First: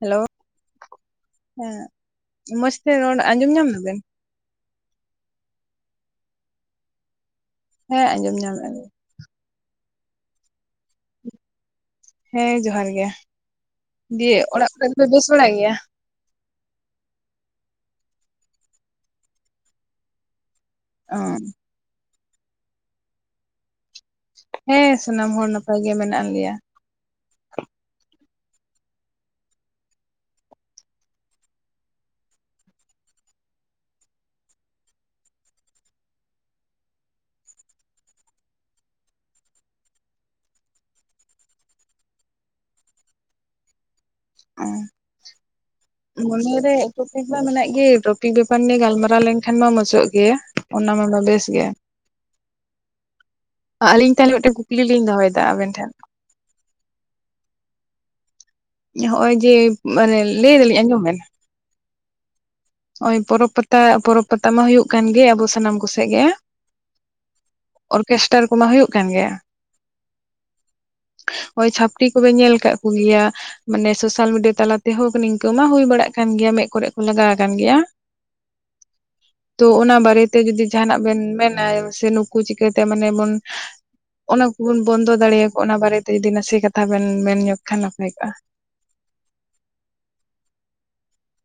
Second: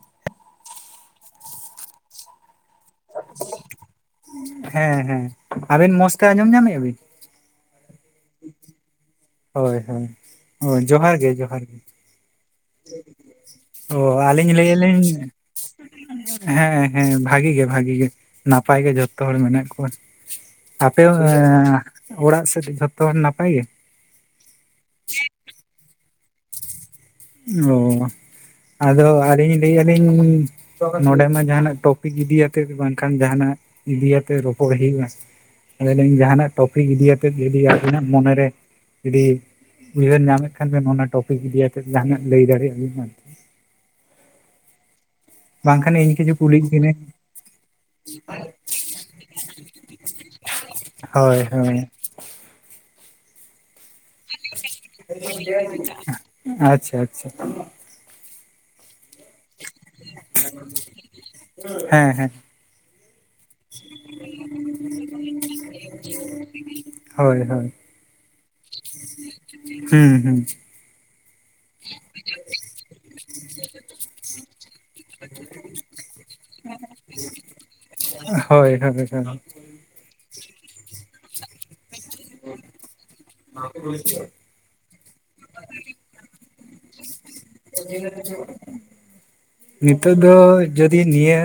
Hello ᱦᱮᱸ ᱢᱚᱡᱽᱛᱮ ᱨᱚᱲᱹ ᱟᱸᱡᱚᱢ ᱧᱟᱢᱟ ᱫᱟᱵᱤᱱ ᱦᱮᱸ ᱦᱮᱸ ᱟᱹᱵᱤᱱ ᱢᱚᱸᱡᱽᱛᱮ ᱟᱸᱡᱚᱢ ᱧᱟᱢᱮᱫᱼᱟ ᱵᱤᱱ? ᱦᱮᱸ ᱟᱸᱡᱚᱢ ᱧᱟᱢᱮᱫ ᱟᱞᱤᱧ ᱦᱳᱭ ᱦᱳᱭ ᱦᱳ ᱡᱚᱦᱟᱨᱹ ᱜᱮ ᱡᱚᱦᱟᱨᱹ ᱜᱮ ᱦᱮᱸ ᱡᱚᱦᱟᱨᱹ ᱜᱮ ᱚ ᱫᱤᱭᱮ ᱟᱹᱞᱤᱧ ᱚᱲᱟᱹᱜ ᱞᱟᱹᱭᱮᱫ ᱠᱚᱨᱮᱹ ᱫᱚᱯᱮ ᱞᱤᱧ ᱵᱮᱥ ᱵᱟᱲᱟᱜ ᱜᱮᱭᱟ? ᱦᱮᱸ ᱦᱮᱸ ᱵᱷᱟᱜᱮ ᱜᱮ ᱵᱷᱟᱜᱮ ᱜᱮ ᱱᱟᱯᱟᱭ ᱜᱮ ᱡᱚᱛᱚ ᱦᱚᱲ ᱢᱮᱱᱟᱼᱜ ᱠᱚᱣᱟ᱾ ᱟᱸᱯᱮ ᱦᱚ ᱚ ᱮ ᱚᱲᱟᱜ ᱥᱮᱫ ᱡᱷᱚᱛᱚ ᱦᱚᱲ ᱱᱟᱯᱟᱭ ᱜᱮ? ᱦᱮᱸ ᱥᱟᱱᱟᱢ ᱦᱚᱲ ᱱᱟᱯᱟᱭ ᱜᱮ ᱢᱮᱱᱟᱼᱜ ᱞᱮᱭᱟ ᱚ ᱟᱫᱚ ᱟᱹᱞᱤᱧ ᱞᱟᱹᱭ ᱮᱜ ᱞᱤᱧ ᱱᱚᱰᱮ ᱢᱟ ᱡᱟᱦᱟᱸᱱᱟᱜ ᱴᱚᱯᱤᱠ ᱤᱫᱤᱭᱟᱹᱛᱮ ᱵᱟᱝ ᱠᱷᱟᱱ ᱡᱟᱦᱟᱸ ᱱᱟᱜ ᱤᱫᱤ ᱟᱛᱮ ᱨᱚᱯᱚᱲ ᱦᱳᱭᱳᱜᱼᱟ ᱟᱫᱚ ᱞᱤᱧ ᱡᱟᱦᱟᱸᱱᱟᱜ ᱴᱚᱯᱤᱠ ᱤᱫᱤ ᱠᱟᱛᱮᱫ ᱡᱩᱫᱤ ᱟᱹᱵᱤᱱᱟᱜ ᱢᱚᱱᱮᱹᱨᱮ ᱡᱩᱫᱤ ᱩᱭᱦᱟᱹᱨ ᱧᱟᱢᱮᱫ ᱠᱷᱟᱱ ᱵᱮᱱ ᱚᱱᱟ ᱴᱚᱯᱤᱠ ᱤᱫᱤ ᱠᱟᱛᱮᱫ ᱡᱟᱦᱟᱸᱱᱟᱜ ᱞᱟᱹᱭ ᱫᱟᱹᱲᱮᱭᱟᱼᱜ ᱟᱵᱤᱱ ᱦᱮ ᱥᱮ ᱦᱩᱸ ᱵᱟᱝ ᱢᱚᱱᱮ ᱨᱮ ᱴᱚᱯᱤᱠ ᱢᱟ ᱢᱮᱱᱟᱜ ᱜᱮ, ᱴᱚᱯᱤᱠ ᱵᱮᱯᱟᱨ ᱱᱤᱭᱮ ᱜᱟᱞᱢᱟᱨᱟᱣ ᱞᱮᱱ ᱠᱷᱟᱱ ᱢᱟ ᱢᱚᱪᱚᱜ ᱜᱮᱭᱟ ᱚᱱᱟ ᱢᱟ ᱦᱳᱭ ᱵᱮᱥ ᱜᱮᱭᱟ ᱦᱳᱭ ᱟᱹᱞᱤᱧ ᱛᱟᱦᱚᱞᱮ ᱢᱤᱫ ᱴᱮᱱ ᱠᱩᱠᱞᱤ ᱞᱤᱧ ᱫᱚᱦᱚᱭ ᱫᱟ ᱟᱵᱤᱱ ᱴᱷᱮᱱ ᱟᱪᱪᱷᱟ ᱟᱪᱪᱷᱟ ᱦᱚᱜ-ᱚᱭ ᱡᱮ ᱢᱟᱱᱮ ᱞᱟᱹᱭ ᱫᱟᱞᱤᱧ ᱟᱸᱡᱚᱢ ᱵᱮᱱ ᱦᱮᱸ ᱦᱮᱸ ᱦᱚᱜ-ᱚᱭ ᱵᱚᱨᱚ ᱯᱟᱛᱟ ᱵᱚᱨᱚ ᱯᱟᱛᱟ ᱢᱟ ᱦᱳᱭᱳᱼᱜ ᱠᱟᱱ ᱜᱮ, ᱟᱸᱵᱚ ᱥᱟᱱᱟᱢ ᱠᱚ ᱥᱮᱜ ᱜᱮ ᱦᱳᱭ ᱦᱳᱭ ᱚᱨᱠᱮᱥᱴᱟᱨ ᱠᱚ ᱢᱟ ᱦᱳᱭᱳᱼᱜ ᱠᱟᱱ ᱜᱮᱭᱟ ᱦᱩᱸ ᱦᱩᱸ ᱳᱭ ᱪᱷᱟᱯᱲᱤ ᱠᱚᱵᱮ ᱧᱮᱞ ᱠᱟᱜ ᱠᱚᱜ ᱜᱮᱭᱟ ᱢᱟᱱᱮ ᱥᱳᱥᱟᱞ ᱢᱤᱰᱤᱭᱟ ᱛᱟᱞᱟ ᱛᱮ ᱦᱳᱠ ᱱᱤᱝᱠᱟᱹ ᱢᱟ ᱦᱳᱭ ᱵᱟᱲᱟᱜ ᱠᱟᱱ ᱜᱮᱭᱟ ᱢᱮᱫ ᱠᱚᱨᱮᱜ ᱠᱚ ᱞᱟᱜᱟᱣ ᱟᱠᱟᱱ ᱜᱮᱭᱟ ᱦᱳᱭ ᱦᱳᱭ ᱦᱳᱭ ᱛᱚ ᱚᱱᱟ ᱵᱟᱨᱮ ᱛᱮ ᱡᱩᱫᱤ ᱡᱟᱦᱟ ᱱᱟᱜ ᱵᱮᱱ ᱢᱮᱱᱟ ᱥᱮ ᱱᱩᱠᱩ ᱪᱤᱠᱟᱹᱛᱮ ᱢᱟᱱᱮ ᱵᱚᱱ [unintelligible] ᱚᱱᱟ ᱠᱚᱵᱚᱱ ᱵᱚᱱᱫᱚ ᱫᱟᱲᱮᱭᱟ ᱠᱚ ᱚᱱᱟ ᱵᱟᱨᱮ ᱛᱮ ᱡᱩᱫᱤ ᱱᱟᱥᱮ ᱠᱟᱛᱷᱟ ᱵᱮᱱ ᱢᱮᱱ ᱧᱚᱜ ᱠᱷᱟᱱ ᱱᱟᱯᱟᱭ ᱠᱚᱜᱼᱟ [unintelligible] ᱱᱤᱛᱚᱜ ᱫᱚ ᱡᱩᱫᱤ ᱱᱤᱭᱟ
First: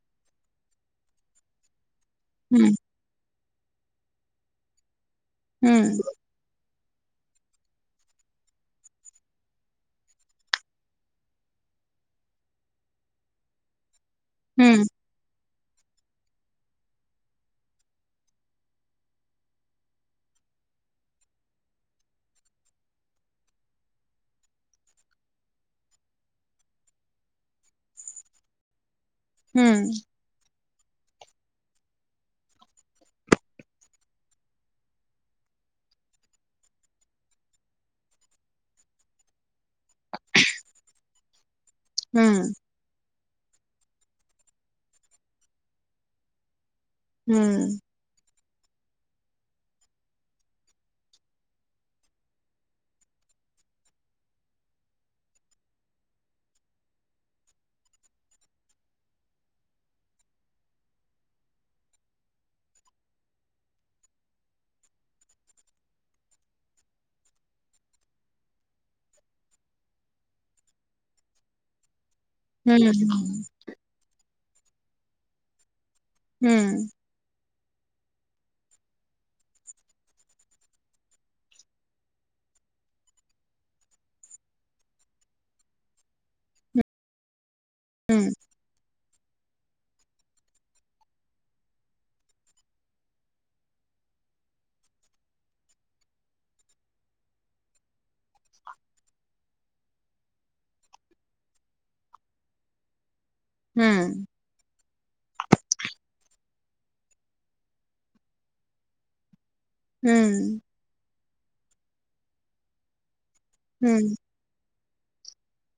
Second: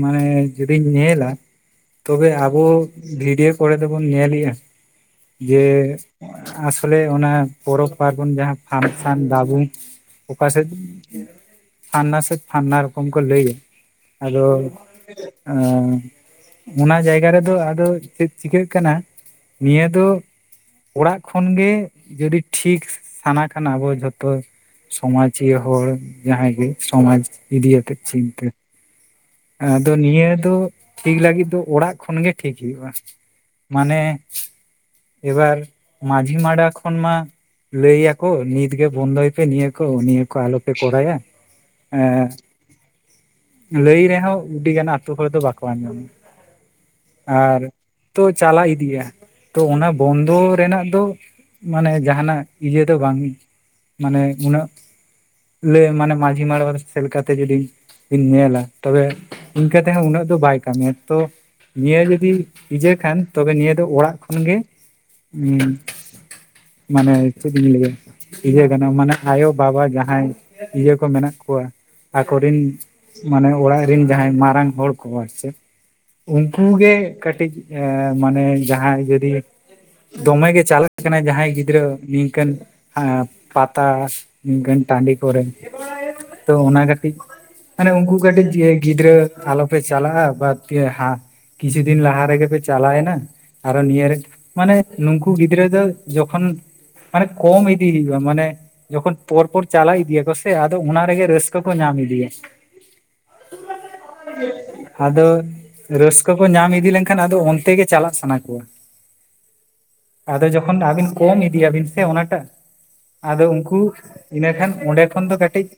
ᱢᱟᱱᱮ ᱡᱩᱫᱤᱧ ᱧᱮᱞ-ᱟ ᱛᱚᱵᱮ ᱟᱵᱚ ᱦᱩᱸ ᱵᱷᱤᱰᱭᱳ ᱠᱚᱨᱮ ᱫᱚ ᱵᱚᱱ ᱧᱮᱞᱮᱜᱼᱟ ᱡᱮ ᱦᱩᱸ ᱟᱥᱚᱞᱮ ᱚᱱᱟ ᱯᱚᱨᱚᱵᱽ ᱯᱟᱨᱵᱚᱱ ᱡᱟᱦᱟᱸ ᱯᱷᱟᱱᱥᱮᱱ ᱫᱟᱵᱩᱝ ᱚᱠᱟ ᱥᱮᱫ ᱯᱷᱟᱱᱟ ᱥᱮᱫ ᱯᱷᱟᱱᱟ ᱨᱚᱠᱚᱢ ᱠᱚ ᱞᱟᱹᱭᱟ ᱟᱫᱚ ᱦᱩᱸ ᱟ ᱚᱱᱟ ᱡᱟᱭᱜᱟ ᱨᱮᱫᱚ ᱟᱫᱚ ᱪᱮᱫ ᱪᱤᱠᱟᱹᱜ ᱠᱟᱱᱟ ᱱᱤᱭᱟ. ᱫᱚ ᱚᱲᱟᱜ ᱠᱷᱚᱱ ᱜᱮ ᱡᱚᱫᱤ ᱴᱷᱤᱠ ᱥᱟᱱᱟ ᱠᱟᱱᱟ ᱟᱵᱚ ᱡᱷᱚᱛᱚ ᱥᱚᱢᱟᱡᱤᱭᱟᱹ ᱦᱚᱲ ᱡᱟᱦᱟᱭ ᱜᱮ ᱥᱚᱢᱟᱡᱽ ᱤᱫᱤ ᱠᱟᱛᱮᱜ ᱪᱤᱱᱛᱟᱹ ᱦᱩᱸ ᱟᱫᱚ ᱱᱤᱭᱟᱹ ᱫᱚ ᱴᱷᱤᱠ ᱞᱟᱹᱜᱤᱫ ᱫᱚ ᱚᱲᱟᱜ ᱠᱷᱚᱱ ᱜᱮ ᱴᱷᱤᱠ ᱦᱩᱭᱩᱜᱼᱟ ᱢᱟᱱᱮ ᱮᱵᱟᱨ ᱢᱟᱡᱷᱤ ᱢᱟᱰᱣᱟ ᱠᱷᱚᱱ ᱢᱟ ᱞᱟᱹᱭ ᱟᱠᱚ ᱱᱤᱛ ᱜᱮ ᱵᱚᱱᱫᱚᱭ ᱯᱮ ᱱᱤᱭᱟᱹ ᱠᱚ ᱱᱤᱭᱟᱹ ᱠᱚ ᱟᱞᱚ ᱯᱮ ᱠᱚᱨᱟᱭ ᱟ ᱦᱮᱸ, ᱞᱟᱹᱭᱨᱮ ᱟᱣ ᱩᱥᱰᱤᱜᱟᱱ ᱟᱛᱳ ᱠᱚᱨᱮ ᱫᱚ ᱵᱟᱠᱚ ᱟᱸᱡᱚᱢᱟ, ᱟᱨ ᱦᱩᱸ ᱛᱚ, ᱪᱟᱞᱟ ᱤᱫᱤᱼᱟ ᱛᱚ ᱚᱱᱟ ᱵᱚᱱᱫᱚ ᱨᱮᱱᱟᱜ ᱫᱚ ᱢᱟᱱᱮ ᱡᱟᱦᱟᱱᱟᱜ ᱤᱭᱟᱹ ᱫᱚ ᱵᱟᱝ ᱢᱟᱱᱮ ᱩᱱᱟᱹᱜ ᱞᱮᱟᱹᱭ ᱢᱟᱱᱮ ᱢᱟᱺᱡᱷᱤ ᱢᱟᱲᱚᱣᱟᱨ ᱥᱮᱫ ᱞᱮᱠᱟᱛᱮ ᱡᱩᱫᱤ ᱵᱤᱱ ᱧᱮᱞᱟ ᱛᱚᱵᱮ ᱤᱱᱠᱟᱹ ᱛᱮᱦᱚᱸ ᱩᱱᱟᱹᱜ ᱫᱚ ᱵᱟᱭ ᱠᱟᱹᱢᱤᱭᱟ ᱛᱚ ᱱᱤᱭᱟᱹ ᱡᱩᱫᱤ ᱵᱤᱡᱟᱹ ᱠᱷᱟᱱ ᱛᱚᱵᱮ ᱱᱤᱭᱟᱹ ᱫᱚ ᱚᱲᱟᱜ ᱠᱷᱚᱱᱜᱮ, ᱦᱩᱸ᱾ ᱢᱟᱱᱮ ᱪᱮᱫ ᱤᱧ ᱞᱟᱹᱭ ᱟ? ᱤᱭᱟᱹ ᱠᱟᱱᱟ ᱢᱟᱱᱮ ᱟᱭᱳ ᱵᱟᱵᱟ ᱡᱟᱦᱟᱸᱭ ᱤᱭᱟᱹ ᱠᱚ ᱢᱮᱱᱟᱜ ᱠᱚᱣᱟ ᱾ ᱟᱠᱚᱨᱮᱱ ᱦᱩᱸ ᱢᱟᱱᱮ ᱚᱲᱟᱜ ᱨᱮᱱ ᱡᱟᱦᱟᱸᱭ ᱢᱟᱨᱟᱝ ᱦᱚᱲ ᱠᱚ ᱟᱨ ᱪᱮᱫ ᱾ ᱦᱩᱸ ᱩᱱᱠᱩ ᱦᱩᱸ ᱜᱮ ᱠᱟᱹᱴᱤᱡ ᱮ ᱢᱟᱱᱮ ᱡᱟᱦᱟᱸᱭ ᱡᱩᱫᱤ ᱫᱚᱢᱮᱜ ᱜᱮ ᱪᱟᱞᱟᱜ ᱠᱟᱱᱟᱭ ᱡᱟᱦᱟᱸᱭ ᱜᱤᱫᱽᱨᱟᱹ ᱱᱤᱝᱠᱟᱹᱱ ᱟ ᱯᱟᱛᱟ ᱱᱤᱝᱠᱟᱹᱱ ᱴᱟᱺᱰᱤ ᱠᱚᱨᱮ ᱛᱚ ᱚᱱᱟ ᱠᱟᱹᱴᱤᱡ, ᱟᱱᱮ ᱩᱱᱠᱩ ᱦᱩᱸ ᱠᱟᱹᱴᱤᱡ ᱜᱤᱫᱽᱨᱟᱹ ᱟᱞᱚᱯᱮ ᱪᱟᱞᱟᱜᱼᱟ ᱵᱟᱫᱽ ᱫᱤᱭᱮ ᱦᱟ ᱠᱤᱪᱷᱩ ᱫᱤᱱ ᱞᱟᱦᱟᱨ ᱨᱮᱜᱮ ᱯᱮ ᱪᱟᱞᱟᱭᱮᱱᱟ? ᱟᱨᱚ ᱱᱤᱭᱟᱹ ᱨᱮ ᱢᱟᱱᱮ ᱱᱩᱝᱠᱩ ᱜᱤᱫᱽᱨᱟᱹ ᱫᱚ ᱡᱚᱠᱷᱚᱱ ᱢᱟᱱᱮ ᱠᱚᱢ ᱤᱫᱤ ᱦᱩᱭᱩᱜ ᱟ ᱢᱟᱱᱮ ᱡᱚᱠᱷᱚᱱ ᱯᱚᱨᱯᱚᱨ ᱪᱟᱞᱟᱣ ᱤᱫᱤᱭᱟ ᱠᱚ ᱥᱮ ᱟᱫᱚ ᱚᱱᱟ ᱨᱮᱜᱮ ᱨᱟᱹᱥᱠᱟᱹ ᱠᱚ ᱧᱟᱢ ᱤᱫᱤᱭᱟ ᱾ ᱦᱩᱸ ᱾ ᱟᱫᱚ ᱨᱟᱹᱥᱠᱟᱹ ᱠᱚ ᱧᱟᱢ ᱤᱫᱤ ᱞᱮᱱᱠᱷᱟᱱ ᱟᱫᱚ ᱚᱱᱛᱮ ᱜᱮ ᱪᱟᱞᱟᱜ ᱥᱟᱱᱟ ᱠᱚᱣᱟ ᱾ [inaudible] ᱟᱫᱚ ᱦᱩᱸ ᱡᱚᱠᱷᱚᱱ ᱫᱟᱜ ᱵᱤᱱ ᱠᱚᱢ ᱤᱫᱤᱭᱟᱵᱤᱱ ᱥᱮ ᱚᱱᱟᱴᱟᱜ ᱟᱫᱚ ᱩᱱᱠᱩ ᱦᱩᱸ ᱤᱱᱟᱹᱠᱷᱟᱱ ᱚᱸᱰᱮ ᱠᱷᱚᱱ ᱫᱚ ᱠᱟᱹᱴᱤᱡ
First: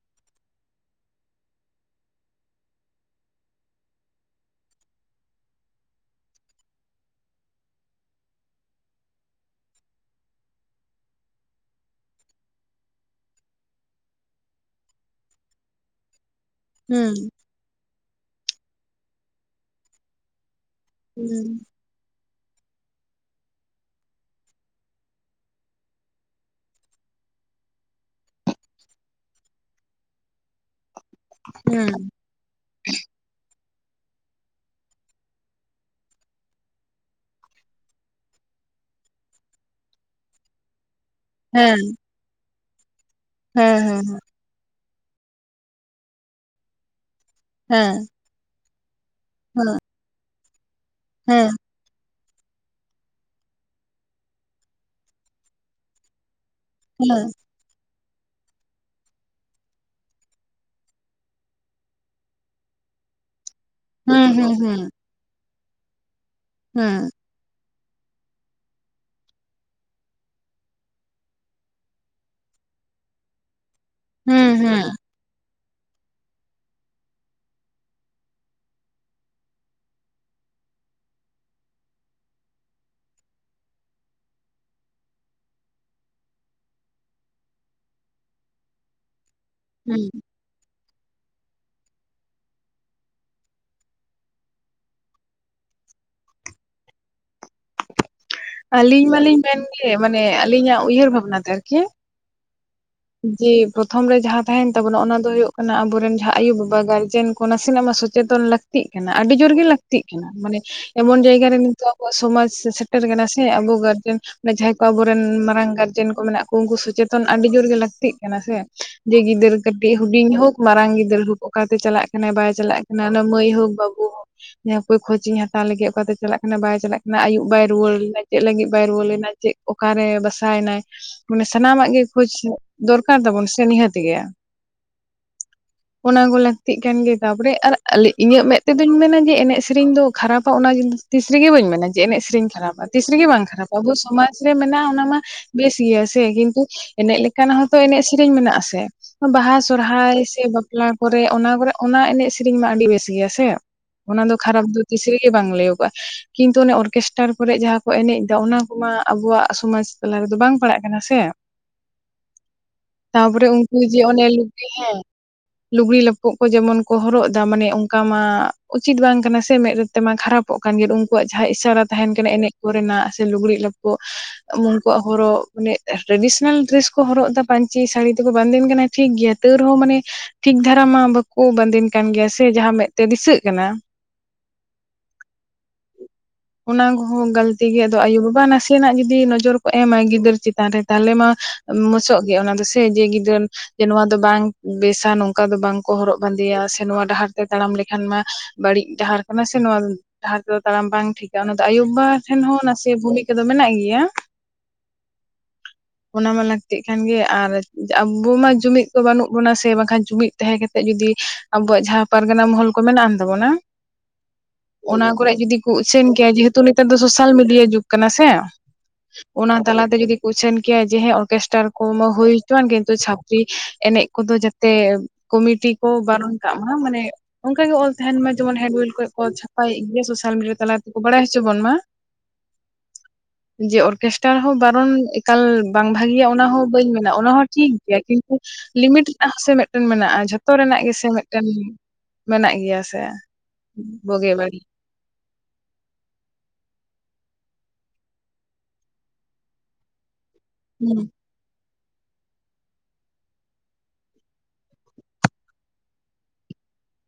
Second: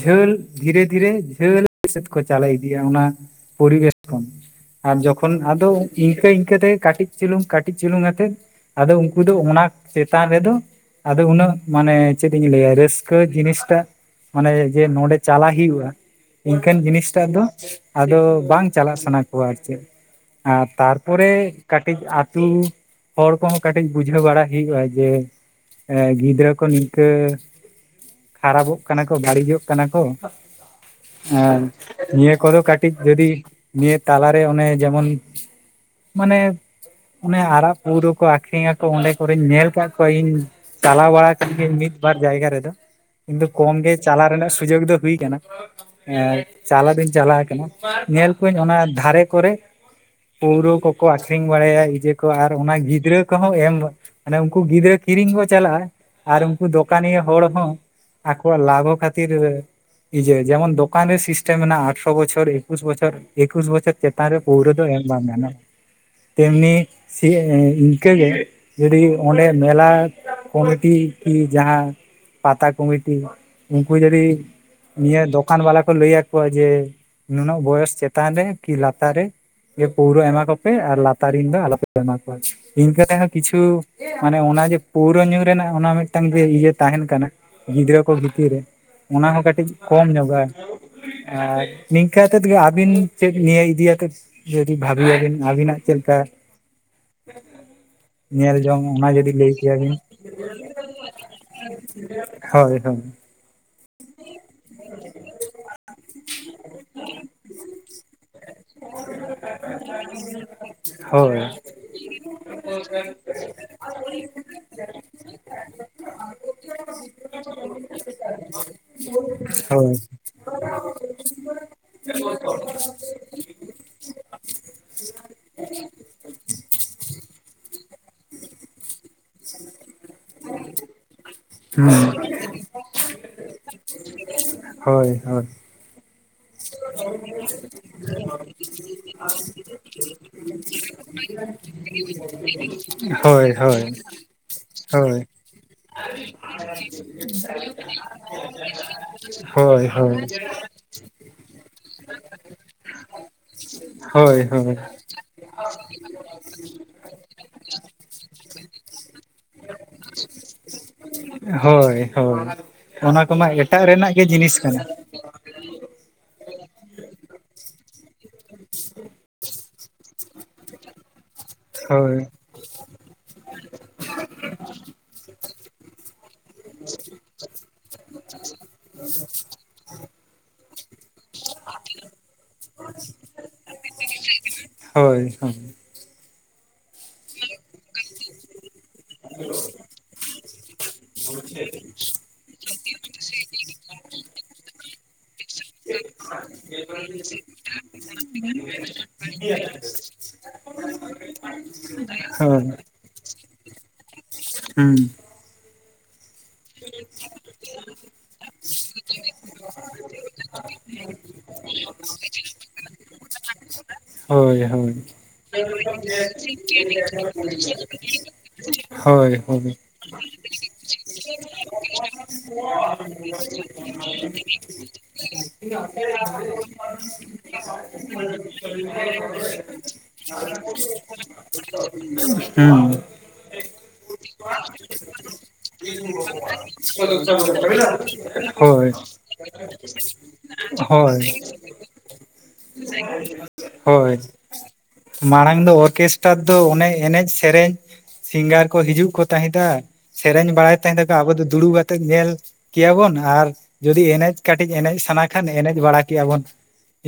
ᱡᱷᱟᱹᱞ ᱫᱷᱤᱨᱮᱹᱫᱷᱤᱨᱮᱹ ᱡᱷᱟᱹᱞ, ᱥᱮᱫ ᱠᱚ ᱪᱟᱞᱟᱣ ᱤᱫᱤᱭᱟ ᱚᱱᱟ ᱯᱚᱨᱤᱵᱮᱥ ᱠᱷᱚᱱ ᱾ ᱟᱨ ᱡᱚᱠᱷᱚᱱ ᱟᱫᱚ ᱤᱱᱠᱟᱹ ᱤᱱᱠᱟᱹ ᱛᱮᱜᱮ ᱠᱟᱹᱴᱤᱡ ᱪᱩᱞᱩᱝ ᱠᱟᱹᱴᱤᱡ ᱪᱩᱞᱩᱝ ᱟᱛᱮᱫ ᱟᱫᱚ ᱩᱱᱠᱩ ᱫᱚ ᱚᱱᱟ ᱪᱮᱛᱟᱱ ᱨᱮᱫᱚ ᱟᱫᱚ ᱩᱱᱟᱹᱜ ᱢᱟᱱᱮ ᱪᱮᱫ ᱤᱧ ᱞᱟᱹᱭᱟ ᱨᱟᱹᱥᱠᱟᱹ ᱡᱤᱱᱤᱥᱴᱟᱜ ᱢᱟᱱᱮ ᱡᱮ ᱱᱚᱸᱰᱮ ᱪᱟᱞᱟ ᱦᱤ ᱦᱩᱣᱟ ᱾ ᱤᱱᱠᱟᱱ ᱦᱩᱸ ᱡᱤᱱᱤᱥᱴᱟᱜ ᱫᱚ ᱟᱫᱚ ᱵᱟᱝ ᱪᱟᱞᱟᱜ ᱥᱟᱱᱟ ᱠᱚᱣᱟ ᱟᱨ ᱪᱮᱫ ᱟᱨ ᱛᱟᱨ ᱯᱚᱨᱮ ᱦᱩᱸ ᱠᱟᱹᱴᱤᱡ ᱟᱹᱛᱳ ᱦᱚᱲ ᱠᱚᱦᱚᱸ ᱠᱟᱹᱴᱤᱡ ᱵᱩᱡᱷᱟᱹᱣ ᱵᱟᱲᱟ ᱦᱳᱭᱳᱜᱼᱟ ᱡᱮ ᱮ, ᱜᱤᱫᱽᱨᱟᱹ ᱠᱚ ᱱᱤᱝᱠᱟᱹ ᱠᱷᱟᱨᱟᱯᱚᱜ ᱠᱟᱱᱟ ᱠᱚ ᱵᱟᱹᱲᱤᱡᱚᱜ ᱠᱟᱱᱟ ᱠᱚ ᱾ ᱦᱮᱸ, ᱱᱤᱭᱟᱹ ᱠᱚᱫᱚ ᱠᱟᱹᱴᱤᱡ ᱡᱚᱫᱤ ᱱᱤᱭᱟᱹ ᱛᱟᱞᱟᱨᱮ ᱚᱱᱮ ᱡᱮᱢᱚᱱ ᱢᱟᱱᱮ ᱚᱱᱮ ᱟᱨᱟᱜ ᱯᱟᱹᱣᱨᱟᱹ ᱠᱚ ᱟᱠᱷᱨᱤᱧ ᱟᱠᱚ ᱚᱸᱰᱮ ᱠᱚᱨᱮᱧ ᱧᱮᱞ ᱟᱠᱟᱫ ᱠᱚᱣᱟ ᱤᱧ ᱪᱟᱞᱟᱣ ᱵᱟᱲᱟ ᱦᱮᱸ ᱢᱤᱫ ᱵᱟᱨ ᱡᱟᱭᱜᱟ ᱨᱮᱫᱚ ᱠᱤᱱᱛᱩ ᱠᱚᱢ ᱦᱮᱸ ᱜᱮ ᱪᱟᱞᱟᱜ ᱨᱮᱱᱟᱜ ᱥᱩᱡᱳᱜ ᱫᱚ ᱦᱩᱭ ᱠᱟᱱᱟ ᱾ ᱮ ᱪᱟᱞᱟᱣ ᱫᱩᱧ ᱪᱟᱞᱟᱣ ᱠᱟᱱᱟ ᱦᱮᱸ ᱦᱮᱸ ᱧᱮᱞ ᱠᱚᱣᱟᱧ ᱚᱱᱟ ᱫᱷᱟᱨᱮ ᱠᱚᱨᱮ ᱦᱮᱸ ᱯᱳᱣᱨᱳ ᱠᱚᱠᱚ ᱟᱠᱷᱨᱤᱧ ᱵᱟᱲᱟᱭᱟ ᱦᱤ ᱡᱮᱯ ᱠᱚ ᱟᱨ ᱚᱱᱟ ᱜᱤᱫᱽᱨᱟᱹ ᱠᱚᱦᱚᱸ ᱮᱢ ᱢᱟᱱᱮ ᱩᱱᱠᱩ ᱜᱤᱫᱽᱨᱟᱹ ᱠᱤᱨᱤᱧ ᱠᱚ ᱪᱟᱞᱟᱜᱼᱟ ᱾ ᱟᱨ ᱩᱱᱠᱩ ᱫᱚᱠᱟᱱᱤᱭᱟᱹ ᱦᱮᱸ ᱦᱚᱲ ᱦᱚᱸ ᱟᱠᱚᱣᱟᱜ ᱞᱟᱵᱷᱚ ᱠᱷᱟᱹᱛᱤᱨ ᱤᱭᱟᱹᱭ ᱡᱮᱢᱚᱱ ᱫᱚᱠᱟᱱ ᱨᱮ ᱥᱤᱥᱴᱮᱢ ᱢᱮᱱᱟᱜᱼᱟ ᱟᱴᱷᱟᱨᱚ ᱵᱚᱪᱷᱚᱨ ᱮᱹᱠᱩᱥ ᱵᱚᱪᱷᱚᱨ, ᱮᱹᱠᱩᱥ ᱵᱚᱪᱚᱨ ᱪᱮᱛᱟᱱ ᱦᱮᱸ ᱨᱮ ᱦᱮᱸ ᱯᱳᱣᱨᱟᱹ ᱫᱚ ᱦᱮᱸ ᱮᱢ ᱵᱟᱝ ᱜᱟᱱᱚᱜ ᱛᱮᱢᱱᱤ ᱦᱮᱸ ᱮᱹ-ᱮᱹ-ᱤᱱᱠᱟᱹᱜᱮ ᱡᱩᱫᱤ ᱚᱸᱰᱮ ᱧᱮᱞᱟ ᱠᱚᱢᱤᱴᱤ ᱠᱤ ᱡᱟᱦᱟᱸ ᱯᱟᱛᱟ ᱠᱚᱢᱤᱴᱤ ᱩᱱᱠᱩ ᱡᱩᱫᱤ ᱦᱩᱸ ᱦᱩᱸ ᱱᱤᱭᱟᱹ ᱫᱚ ᱫᱚᱠᱟᱱ ᱵᱟᱞᱟ ᱠᱚ ᱞᱟᱹᱭ ᱟᱠᱚᱣᱟ ᱡᱮ ᱱᱩᱱᱟᱹᱜ ᱵᱚᱭᱚᱥ ᱪᱮᱛᱟᱱ ᱨᱮ ᱠᱤ ᱞᱟᱛᱟᱨ ᱨᱮ ᱡᱮ ᱯᱟᱹᱣᱨᱟᱹ ᱮᱢᱟ ᱠᱚᱯᱮ ᱟᱨ ᱞᱟᱛᱟᱨ ᱨᱮᱱ ᱫᱚ ᱟᱞᱚᱯᱮᱯᱮ ᱮᱢᱟ ᱠᱚᱣᱟ ᱤᱱᱠᱟᱹ ᱨᱮᱦᱚᱸ ᱠᱤᱪᱷᱩ ᱢᱟᱱᱮ ᱚᱱᱟ ᱡᱮ ᱯᱩᱣᱨᱟᱹ ᱧᱩ ᱨᱮᱱᱟᱜ ᱚᱱᱟ ᱢᱤᱫᱴᱟᱝ ᱡᱮ ᱤᱭᱟᱹ ᱛᱟᱦᱮᱱ ᱠᱟᱱᱟ ᱜᱤᱫᱽᱨᱟᱹ ᱠᱚ ᱵᱷᱤᱛᱤᱨ ᱨᱮ᱾ ᱚᱱᱟ ᱦᱚᱸ ᱠᱟᱹᱴᱤᱡ ᱠᱚᱢ ᱦᱩᱸ ᱧᱚᱜᱼᱟ᱾ ᱟᱨ ᱱᱤᱝᱠᱟᱹᱛᱮᱫ ᱟᱹᱵᱤᱱ ᱪᱮᱫ ᱱᱤᱭᱟᱹ ᱤᱫᱤ ᱟᱛᱮᱫ ᱡᱩᱫᱤ ᱵᱷᱟᱵᱤᱭᱟᱵᱤᱱ ᱟᱵᱤᱱᱟᱜ ᱪᱮᱫ ᱞᱮᱠᱟ ᱧᱮᱞ ᱡᱚᱝ ᱟᱹᱞᱤᱧ ᱚᱱᱟ ᱡᱩᱫᱤ ᱢᱟᱞᱤᱧ ᱞᱟᱹᱭ ᱢᱮᱱᱜᱮ ᱠᱮᱭᱟᱵᱤᱱ, ᱢᱟᱱᱮ ᱟᱹᱞᱤᱧᱟᱜ ᱩᱭᱦᱟᱹᱨ ᱵᱷᱟᱵᱽᱱᱟ ᱛᱮ ᱟᱨᱠᱤ ᱦᱳᱭ ᱦᱳᱭ᱾ ᱡᱮ ᱯᱨᱚᱛᱷᱚᱢ ᱨᱮ ᱡᱟᱦᱟᱸ ᱛᱟᱦᱮᱸᱱ ᱛᱟᱵᱚᱱᱟ ᱚᱱᱟ ᱫᱚ ᱦᱩᱭᱩᱜ ᱠᱟᱱᱟ ᱟᱵᱩᱨᱮᱱ ᱡᱟᱦᱟᱸ ᱟᱭᱳᱼᱵᱟᱵᱟ ᱜᱟᱨᱡᱮᱱ ᱠᱚ ᱱᱟᱸᱥᱮᱱᱟᱜ ᱢᱟ ᱥᱚᱪᱮᱛᱚᱱ ᱞᱟᱹᱠᱛᱤᱜ ᱠᱟᱱᱟ, ᱟᱹᱰᱤ ᱡᱳᱨ ᱜᱮ ᱞᱟᱹᱠᱛᱤᱜ ᱠᱟᱱᱟ ᱢᱟᱱᱮ ᱮᱢᱚᱱ ᱦᱳᱭ ᱡᱟᱭᱜᱟ ᱨᱮ ᱱᱤᱛᱚᱜ ᱟᱵᱚᱣᱟᱜ ᱥᱚᱢᱟᱡ ᱥᱮ ᱥᱮᱴᱮᱨ ᱠᱟᱱᱟ ᱥᱮ ᱟᱵᱚ ᱜᱟᱨᱡᱮᱱ ᱡᱟᱦᱟᱸᱭ ᱠᱚ ᱟᱵᱩᱨᱮᱱ ᱢᱟᱨᱟᱝ ᱜᱟᱨᱡᱮᱱ ᱠᱚ ᱢᱮᱱᱟᱜ ᱠᱚ ᱩᱝᱠᱩ ᱥᱚᱪᱮᱛᱚᱱ ᱟᱹᱰᱤ ᱡᱳᱨ ᱜᱮ ᱞᱟᱹᱜ ᱞᱟᱹᱠᱛᱤᱜ ᱠᱟᱱᱟ ᱥᱮ ᱡᱮ ᱜᱤᱫᱟᱹᱨ ᱦᱳᱭ ᱠᱟᱹᱴᱤᱡ ᱦᱩᱰᱤᱧ ᱦᱳᱠ ᱢᱟᱨᱟᱝ ᱜᱤᱫᱟᱹᱨ ᱦᱳᱠ ᱚᱠᱟᱛᱮ ᱪᱟᱞᱟᱜ ᱠᱟᱱᱟᱭ ᱵᱟᱭ ᱪᱟᱞᱟᱜ ᱠᱟᱱᱟ ᱚᱱᱟ ᱢᱟᱹᱭ ᱦᱳᱠ ᱵᱟᱹᱵᱩ ᱦᱳ ᱦᱮᱸ ᱚᱠᱚᱭ ᱠᱷᱳᱪᱤᱧ ᱦᱟᱛᱟᱣ ᱞᱮᱜᱮ ᱚᱠᱟᱛᱮ ᱪᱟᱞᱟᱜ ᱠᱟᱱᱟ ᱵᱟᱭ ᱪᱟᱞᱟᱜ ᱠᱟᱱᱟ ᱟᱭᱩᱵ ᱵᱟᱭ ᱨᱩᱣᱟᱹᱲ ᱞᱮᱱᱟ, ᱪᱮᱫ ᱞᱟᱹᱜᱤᱫ ᱵᱟᱭ ᱨᱩᱣᱟᱹᱲ ᱞᱮᱱᱟ? ᱪᱮᱫ ᱚᱠᱟ ᱨᱮ ᱵᱟᱥᱟᱭᱮᱱᱟᱭ ᱩᱱᱤ ᱥᱟᱱᱟᱢᱟᱜ ᱜᱮ ᱦᱩᱸ ᱠᱷᱳᱡ ᱫᱚᱨᱠᱟᱨ ᱛᱟᱵᱩᱱ ᱥᱮ ᱱᱤᱦᱟᱹᱛ ᱜᱮᱭᱟ᱾ ᱦᱳᱭ ᱦᱳᱭ ᱚᱱᱟ ᱠᱚ ᱞᱟᱹᱠᱛᱤᱜ ᱠᱟᱱ ᱜᱮ ᱛᱟᱯᱚᱨᱮ ᱟᱨ ᱤᱧᱟᱹᱜ ᱢᱮᱫ ᱛᱮᱫᱚᱧ ᱢᱮᱱᱟ ᱡᱮ ᱮᱱᱮᱡ ᱥᱮᱨᱮᱧ ᱫᱚ ᱠᱷᱟᱨᱟᱯᱟ ᱚᱱᱟ ᱡᱤᱱᱤᱥ ᱛᱤᱥ ᱨᱤᱜᱤ ᱵᱟᱹᱧ ᱢᱮᱱᱟ ᱡᱮ ᱮᱱᱮᱡ ᱥᱤᱨᱤᱧ ᱠᱷᱟᱨᱟᱯᱟ ᱛᱤᱥ ᱨᱤᱜᱤ ᱵᱟᱝ ᱦᱳᱭ ᱦᱳᱭ ᱠᱷᱟᱨᱟᱯᱟ, ᱟᱵᱩ ᱦᱳᱭ ᱥᱚᱢᱟᱡᱽ ᱨᱮ ᱢᱮᱱᱟᱜᱼᱟ ᱚᱱᱟ ᱢᱟ ᱵᱮᱥ ᱜᱮᱭᱟ ᱥᱮ ᱠᱤᱱᱛᱩ ᱮᱱᱮᱡ ᱞᱮᱠ ᱠᱟᱱᱜ ᱦᱚᱸᱛᱚ ᱮᱱᱮᱡ ᱥᱮᱨᱤᱧ ᱢᱮᱱᱟᱜ-ᱟ ᱥᱮ ᱵᱟᱦᱟ ᱦᱳᱭ ᱦᱳᱭ ᱦᱳᱭ ᱥᱚᱨᱦᱟᱭ ᱥᱮ ᱵᱟᱯᱞᱟ ᱠᱚᱨᱮ ᱚᱱᱟ ᱠᱚᱨᱮ ᱚᱱᱟ ᱮᱱᱮᱡ ᱥᱮᱨᱮᱧ ᱢᱟ ᱟᱹᱰᱤ ᱵᱮᱥ ᱜᱮᱭᱟ ᱥᱮ ᱚᱱᱟ ᱫᱚ ᱠᱷᱟᱨᱟᱯ ᱦᱳᱭ ᱫᱚ ᱛᱤᱥ ᱨᱮᱜᱮ ᱵᱟᱝ ᱞᱟᱹᱭᱚᱜᱚᱜᱼᱟ᱾ ᱠᱤᱱᱛᱩ ᱚᱱᱮ ᱚᱨᱠᱮᱥᱴᱟᱨ ᱠᱚᱨᱮᱜ ᱡᱟᱦᱟᱸ ᱠᱚ ᱮᱱᱮᱡ ᱫᱟ ᱚᱱᱟ ᱠᱚ ᱟᱵᱩᱣᱟᱜ ᱥᱚᱢᱟᱡ ᱛᱟᱞᱟ ᱨᱮᱫᱚ ᱵᱟᱝ ᱯᱟᱲᱟᱜ ᱠᱟᱱᱟ ᱥᱮ? ᱦᱳᱭ ᱦᱳᱭ ᱚᱱᱟ ᱠᱚᱢᱟ ᱛᱟᱯᱚᱨᱮ ᱩᱱᱠᱩ ᱮᱴᱟᱜ ᱡᱮ ᱨᱮᱱᱟᱜ ᱜᱮ ᱚᱱᱮ ᱡᱤᱱᱤᱥ ᱞᱩᱜᱽᱲᱤ ᱠᱟᱱᱟ᱾ ᱦᱮᱸ ᱞᱩᱜᱽᱲᱤ ᱞᱟᱯᱚᱜ ᱠᱚ ᱡᱮᱢᱚᱱ ᱠᱚ ᱦᱚᱨᱚᱜ ᱫᱟ ᱢᱟᱱᱮ ᱚᱱᱠᱟ ᱢᱟ ᱩᱪᱤᱛ ᱵᱟᱝ ᱠᱟᱱᱟ ᱥᱮ ᱢᱮᱸᱫ ᱨᱮ ᱛᱮᱢᱟ ᱠᱷᱟᱨᱟᱯᱚᱜ ᱠᱟᱱ ᱜᱮ ᱩᱱᱠᱩᱣᱟᱜ ᱡᱟᱦᱟᱸ ᱤᱥᱟᱨᱟ ᱛᱟᱦᱮᱸᱱ ᱦᱳᱭ ᱠᱟᱱᱟ ᱮᱱᱮᱡ ᱠᱚᱨᱮᱱᱟᱜ ᱥᱮ ᱞᱩᱜᱽᱲᱤᱡ ᱞᱟᱯᱚᱜ ᱩᱝᱠᱩᱣᱟᱜ ᱦᱚᱨᱚᱜ ᱢᱟᱱᱮ ᱴᱨᱟᱰᱤᱥᱚᱱᱟᱞ ᱰᱨᱮᱥ ᱠᱚ ᱦᱚᱨᱚᱜ ᱫᱟ ᱯᱟᱹᱧᱪᱤ ᱥᱟᱹᱲᱤ ᱛᱮᱠᱚ ᱵᱟᱸᱫᱮᱱ ᱠᱟᱱᱟ ᱴᱷᱤᱠ ᱜᱮᱭᱟ ᱛᱟᱹᱣ ᱨᱮᱦᱚᱸ ᱢᱟᱱᱮ ᱴᱷᱤᱠ ᱫᱷᱟᱨᱟ ᱢᱟ ᱵᱟᱠᱚ ᱵᱟᱸᱫᱮᱱ ᱠᱟᱱ ᱜᱮᱭᱟ ᱥᱮ ᱡᱟᱦᱟᱸ ᱢᱮᱫ ᱛᱮ ᱫᱤᱥᱟᱹᱜ ᱠᱟᱱᱟ, ᱦᱳᱭ ᱦᱳᱭ᱾ ᱚᱱᱟ ᱠᱚᱦᱚᱸ ᱜᱟᱹᱞᱛᱤ ᱜᱮᱭᱟ ᱟᱫᱚ ᱟᱭᱩᱼᱵᱟᱵᱟ ᱱᱟᱥᱮᱱᱟᱜ ᱡᱩᱫᱤ ᱱᱚᱡᱚᱨ ᱠᱚ ᱮᱢᱟ ᱜᱤᱫᱟᱹᱨ ᱪᱮᱛᱟᱱ ᱨᱮ ᱛᱟᱦᱚᱞᱮ ᱢᱟ ᱢᱚᱪᱚᱜ ᱜᱮᱭᱟ ᱚᱱᱟ ᱫᱚᱥᱮ ᱡᱮ ᱜᱤᱫᱟᱹᱨ ᱱᱚᱣᱟ ᱫᱚ ᱵᱟᱝ ᱵᱮᱥᱟ ᱱᱚᱝ ᱠᱟ ᱫᱚ ᱵᱟᱝᱠᱚ ᱦᱚᱨᱚᱜ ᱵᱟᱸᱫᱮᱭᱟ ᱥᱮ ᱱᱚᱣᱟ ᱰᱟᱦᱟᱨ ᱛᱮ ᱛᱟᱲᱟᱢ ᱞᱮᱠᱷᱟᱱ ᱢᱟ ᱵᱟᱹᱲᱤᱡ ᱰᱟᱦᱟᱨ ᱠᱟᱱᱟ ᱥᱮ, ᱱᱚᱣᱟ ᱰᱟᱦᱟᱨ ᱛᱮᱫᱚ ᱛᱟᱲᱟᱢ ᱵᱟᱝ ᱴᱷᱤᱠᱟ ᱚᱱᱟ ᱫᱚ ᱟᱭᱩᱼᱵᱟᱵᱟ ᱴᱷᱮᱱ ᱦᱚᱸ ᱦᱳᱭ ᱱᱟᱥᱤ ᱵᱷᱩᱢᱤᱠᱟ ᱫᱚ ᱢᱮᱱᱟᱜ ᱜᱮᱭᱟ᱾ ᱦᱩᱸ᱾ ᱚᱱᱟ ᱢᱟ ᱞᱟᱠ ᱛᱤᱜ ᱠᱟᱱ ᱜᱮᱭᱟ ᱟᱨ ᱟᱵᱩ ᱢᱟ ᱡᱩᱢᱤᱫ ᱠᱚ ᱵᱟᱹᱱᱩᱜ ᱵᱚᱱᱟ ᱥᱮ ᱵᱟᱝᱠᱷᱟᱱ ᱡᱩᱢᱤᱫ ᱛᱟᱦᱮᱸ ᱠᱟᱛᱮᱫ ᱡᱩᱫᱤ ᱟᱵᱚᱣᱟᱜ ᱡᱟᱦᱟᱸ ᱯᱟᱨᱜᱟᱱᱟ ᱢᱚᱦᱚᱞ ᱠᱚ ᱢᱮᱱᱟᱜ ᱟᱱ ᱛᱟᱵᱩᱱᱟ [inaudible] ᱦᱳᱭ ᱦᱳᱭ ᱩᱪᱷᱟᱹᱱ ᱠᱮᱭᱟ ᱡᱮᱦᱮᱛᱩ ᱱᱮᱛᱟᱨ ᱫᱚ ᱥᱳᱥᱟᱞ ᱢᱤᱰᱤᱭᱟ ᱡᱩᱜᱽ ᱠᱟᱱᱟ ᱥᱮ [inaudible] ᱦᱳᱭ ᱦᱳᱭ᱾ ᱢᱮᱱ ᱠᱮᱭᱟ ᱡᱮ ᱚᱨᱠᱮᱥᱴᱟᱨ ᱠᱚ ᱢᱟ ᱦᱩᱭ ᱦᱚᱪᱚᱣᱟᱱ ᱠᱤᱱᱛᱩ ᱪᱷᱟᱯᱨᱤ ᱮᱱᱮᱡ ᱠᱚᱫᱚ ᱡᱟᱛᱮ ᱠᱚᱢᱤᱴᱤ ᱠᱚ ᱵᱟᱨᱚᱱ ᱠᱟᱜ ᱢᱟ, ᱢᱟᱱᱮ ᱚᱝᱠᱟ ᱜᱮ ᱚᱞ ᱛᱟᱦᱮᱸᱱ ᱢᱟ ᱡᱮᱢᱚᱱ ᱦᱮᱸᱰ ᱵᱤᱞ ᱠᱷᱚᱡ ᱠᱚ ᱪᱷᱟᱯᱟᱭᱮᱫ ᱜᱮᱭᱟ ᱥᱳᱥᱟᱞ ᱢᱤᱰᱤᱭᱟ ᱛᱟᱞᱟ ᱛᱮᱠᱚ ᱵᱟᱲᱟᱭ ᱦᱚᱪᱚ ᱵᱚᱱ ᱢᱟ᱾ ᱦᱩᱸ᱾ ᱡᱮ ᱚᱨᱠᱮᱥᱴᱟᱨ ᱦᱚᱸ ᱵᱟᱨᱚᱱ ᱮᱠᱟᱞ ᱵᱟᱝ ᱵᱷᱟᱜᱤᱭᱟ ᱚᱱᱟ ᱦᱚᱸ ᱵᱟᱹᱧ ᱢᱮᱱᱟ ᱚᱱᱟ ᱦᱚᱸ ᱴᱷᱤᱠ ᱜᱮᱭᱟ ᱠᱤᱱᱛᱩ ᱦᱳᱭ ᱞᱤᱢᱤᱴ ᱨᱮᱱᱟᱜ ᱦᱚᱸᱥᱮ ᱢᱤᱫᱴᱮᱱ ᱢᱮᱱᱟᱜᱼᱟ ᱡᱷᱚᱛᱚ ᱨᱮᱱᱟᱜ ᱜᱮᱥᱮ ᱦᱳᱭ ᱢᱮᱫᱴᱮᱱ ᱢᱮᱱᱟᱜ ᱜᱮᱭᱟ ᱥᱮ ᱦᱳᱭ ᱵᱩᱜᱤ ᱵᱟᱹᱲᱤᱜ, ᱢᱟᱲᱟᱝ ᱫᱚ ᱚᱨᱠᱮᱥᱴᱟᱨ ᱫᱚ ᱚᱱᱮ ᱮᱱᱮᱡ ᱥᱮᱨᱮᱧ, ᱥᱤᱝᱜᱟᱨ ᱠᱚ ᱦᱤᱡᱩᱜ ᱠᱚ ᱛᱟᱦᱮᱸᱫᱟ ᱥᱮᱨᱮᱧ ᱵᱟᱲᱟᱭ ᱛᱟᱦᱮᱸ ᱦᱩᱸ ᱫᱚᱠᱚ ᱟᱵᱚ ᱫᱚ ᱫᱩᱲᱩᱵ ᱟᱛᱮᱜ ᱧᱮᱞ, ᱠᱮᱭᱟᱵᱩᱱ ᱟᱨ ᱡᱩᱫᱤ ᱮᱱᱮᱡ ᱠᱟᱹᱴᱤᱡ ᱮᱱᱮᱜ ᱥᱟᱱᱟ ᱠᱷᱟᱱ ᱮᱱᱮᱡ ᱵᱟᱲᱟ ᱠᱮᱭᱟ ᱵᱩᱱ᱾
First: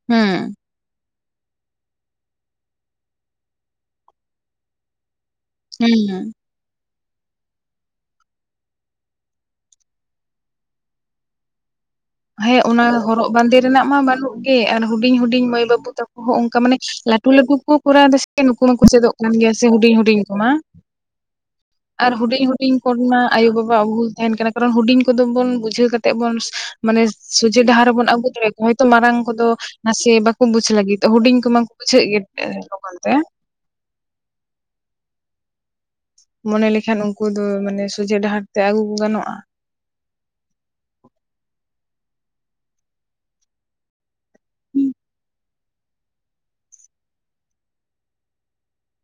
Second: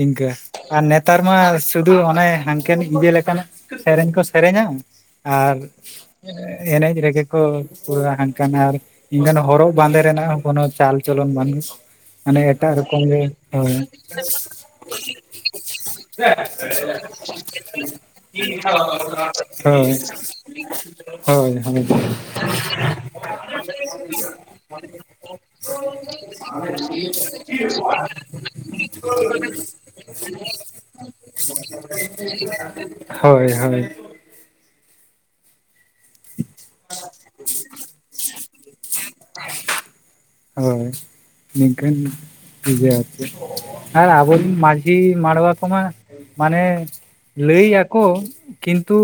ᱤᱱᱠᱟᱹ ᱦᱩᱸ ᱟᱨ ᱱᱮᱛᱟᱨ ᱢᱟ ᱥᱩᱫᱩ ᱚᱱᱮ, ᱮᱠᱮᱱ ᱤᱭᱟᱹ ᱞᱮᱠᱟᱱᱟᱜ ᱥᱮᱨᱮᱧ ᱠᱚ ᱥᱮᱨᱮᱧᱟ ᱟᱨ, ᱦᱩᱸ ᱦᱩᱸ ᱮᱱᱮᱜ ᱨᱮᱜᱮ ᱠᱚ ᱯᱩᱨᱟ ᱦᱟᱝᱠᱟᱱᱟᱨ ᱮᱱᱠᱷᱟᱱ ᱦᱚᱨᱚᱜ ᱵᱟᱸᱫᱮ ᱨᱮᱱᱟᱜ ᱠᱚᱱᱚ ᱪᱟᱞ ᱪᱚᱞᱚᱱ ᱵᱟᱱᱩᱜ, ᱦᱮᱸ ᱚᱱᱟ ᱦᱚᱨᱚᱜ ᱵᱟᱸᱫᱮ ᱨᱮᱱᱟᱜ ᱢᱟ ᱵᱟᱹᱱᱩᱜ ᱜᱮ ᱟᱨ ᱦᱩᱰᱤᱧ ᱦᱩᱰᱤᱧ ᱢᱟᱹᱭ ᱵᱟᱹᱵᱩ ᱛᱟᱠᱚ ᱦᱚᱸ ᱚᱱᱠᱟ ᱢᱟᱱᱮ ᱞᱟᱹᱴᱩ ᱞᱟᱹᱴᱩ, ᱱᱩᱠᱩ ᱠᱚ ᱠᱚᱨᱟᱣ ᱮᱫᱟ ᱥᱮ ᱱᱩᱠᱩ ᱢᱟᱠᱚ ᱪᱮᱫᱚᱜ ᱠᱟᱱ ᱜᱮᱭᱟ ᱥᱮ ᱦᱳᱭ ᱦᱩᱰᱤᱧ ᱦᱩᱰᱤᱧ ᱠᱚᱢᱟ᱾ ᱦᱳᱭ ᱦᱳᱭ᱾ ᱟᱨ ᱦᱩᱰᱤᱧ ᱦᱩᱰᱤᱧ ᱠᱚᱨᱮᱱ ᱢᱟ ᱟᱭᱳᱼᱵᱟᱵᱟ ᱣᱟᱜ ᱵᱷᱩᱞ ᱛᱟᱦᱮᱱ ᱠᱟᱱᱟ ᱠᱟᱨᱚᱱ ᱦᱩᱰᱤᱧ ᱠᱚᱫᱚ ᱵᱚᱱ ᱵᱩᱡᱷᱟᱹᱣ ᱠᱟᱛᱮ, ᱛᱮᱵᱚᱱ ᱢᱟᱱᱮ ᱥᱚᱡᱷᱮ ᱰᱟᱦᱟᱨ ᱨᱮᱵᱚᱱ ᱟᱹᱜᱩ ᱫᱟᱲᱮ ᱟᱠᱚᱣᱟ ᱦᱚᱭᱛᱚ ᱢᱟᱨᱟᱝ ᱠᱚᱫᱚ, ᱱᱟᱥᱮ ᱵᱟᱠᱚ ᱵᱩᱡᱷᱟᱹᱜ ᱞᱟᱹᱜᱤᱫᱚᱜ ᱦᱩᱰᱤᱧ ᱠᱚ ᱢᱟᱠᱚ ᱵᱩᱡᱷᱟᱹᱜ ᱜᱮ ᱮᱸ ᱞᱚᱜᱚᱱ ᱛᱮ᱾ ᱦᱳᱭ ᱦᱳᱭ, ᱢᱚᱱᱮ ᱞᱮᱠᱷᱟᱱ ᱩᱱᱠᱩ ᱫᱚ ᱢᱟᱱᱮ ᱥᱚᱡᱷᱮ ᱰᱟᱦᱟᱨ ᱛᱮ ᱟᱹᱜᱩ ᱠᱚ ᱜᱟᱱᱚᱜᱼᱟ᱾ ᱦᱳᱭ ᱱᱤᱝᱠᱟᱱ, ᱴᱷᱤᱠ ᱜᱮᱭᱟ ᱟᱨ ᱪᱮᱫ ᱟᱨ ᱟᱵᱚ ᱦᱩᱸ ᱢᱟᱺᱡᱷᱤ ᱢᱟᱰᱣᱟ ᱠᱚᱢᱟ ᱢᱟᱱᱮ, ᱞᱟᱹᱭ ᱟᱠᱚ ᱠᱤᱱᱛᱩ,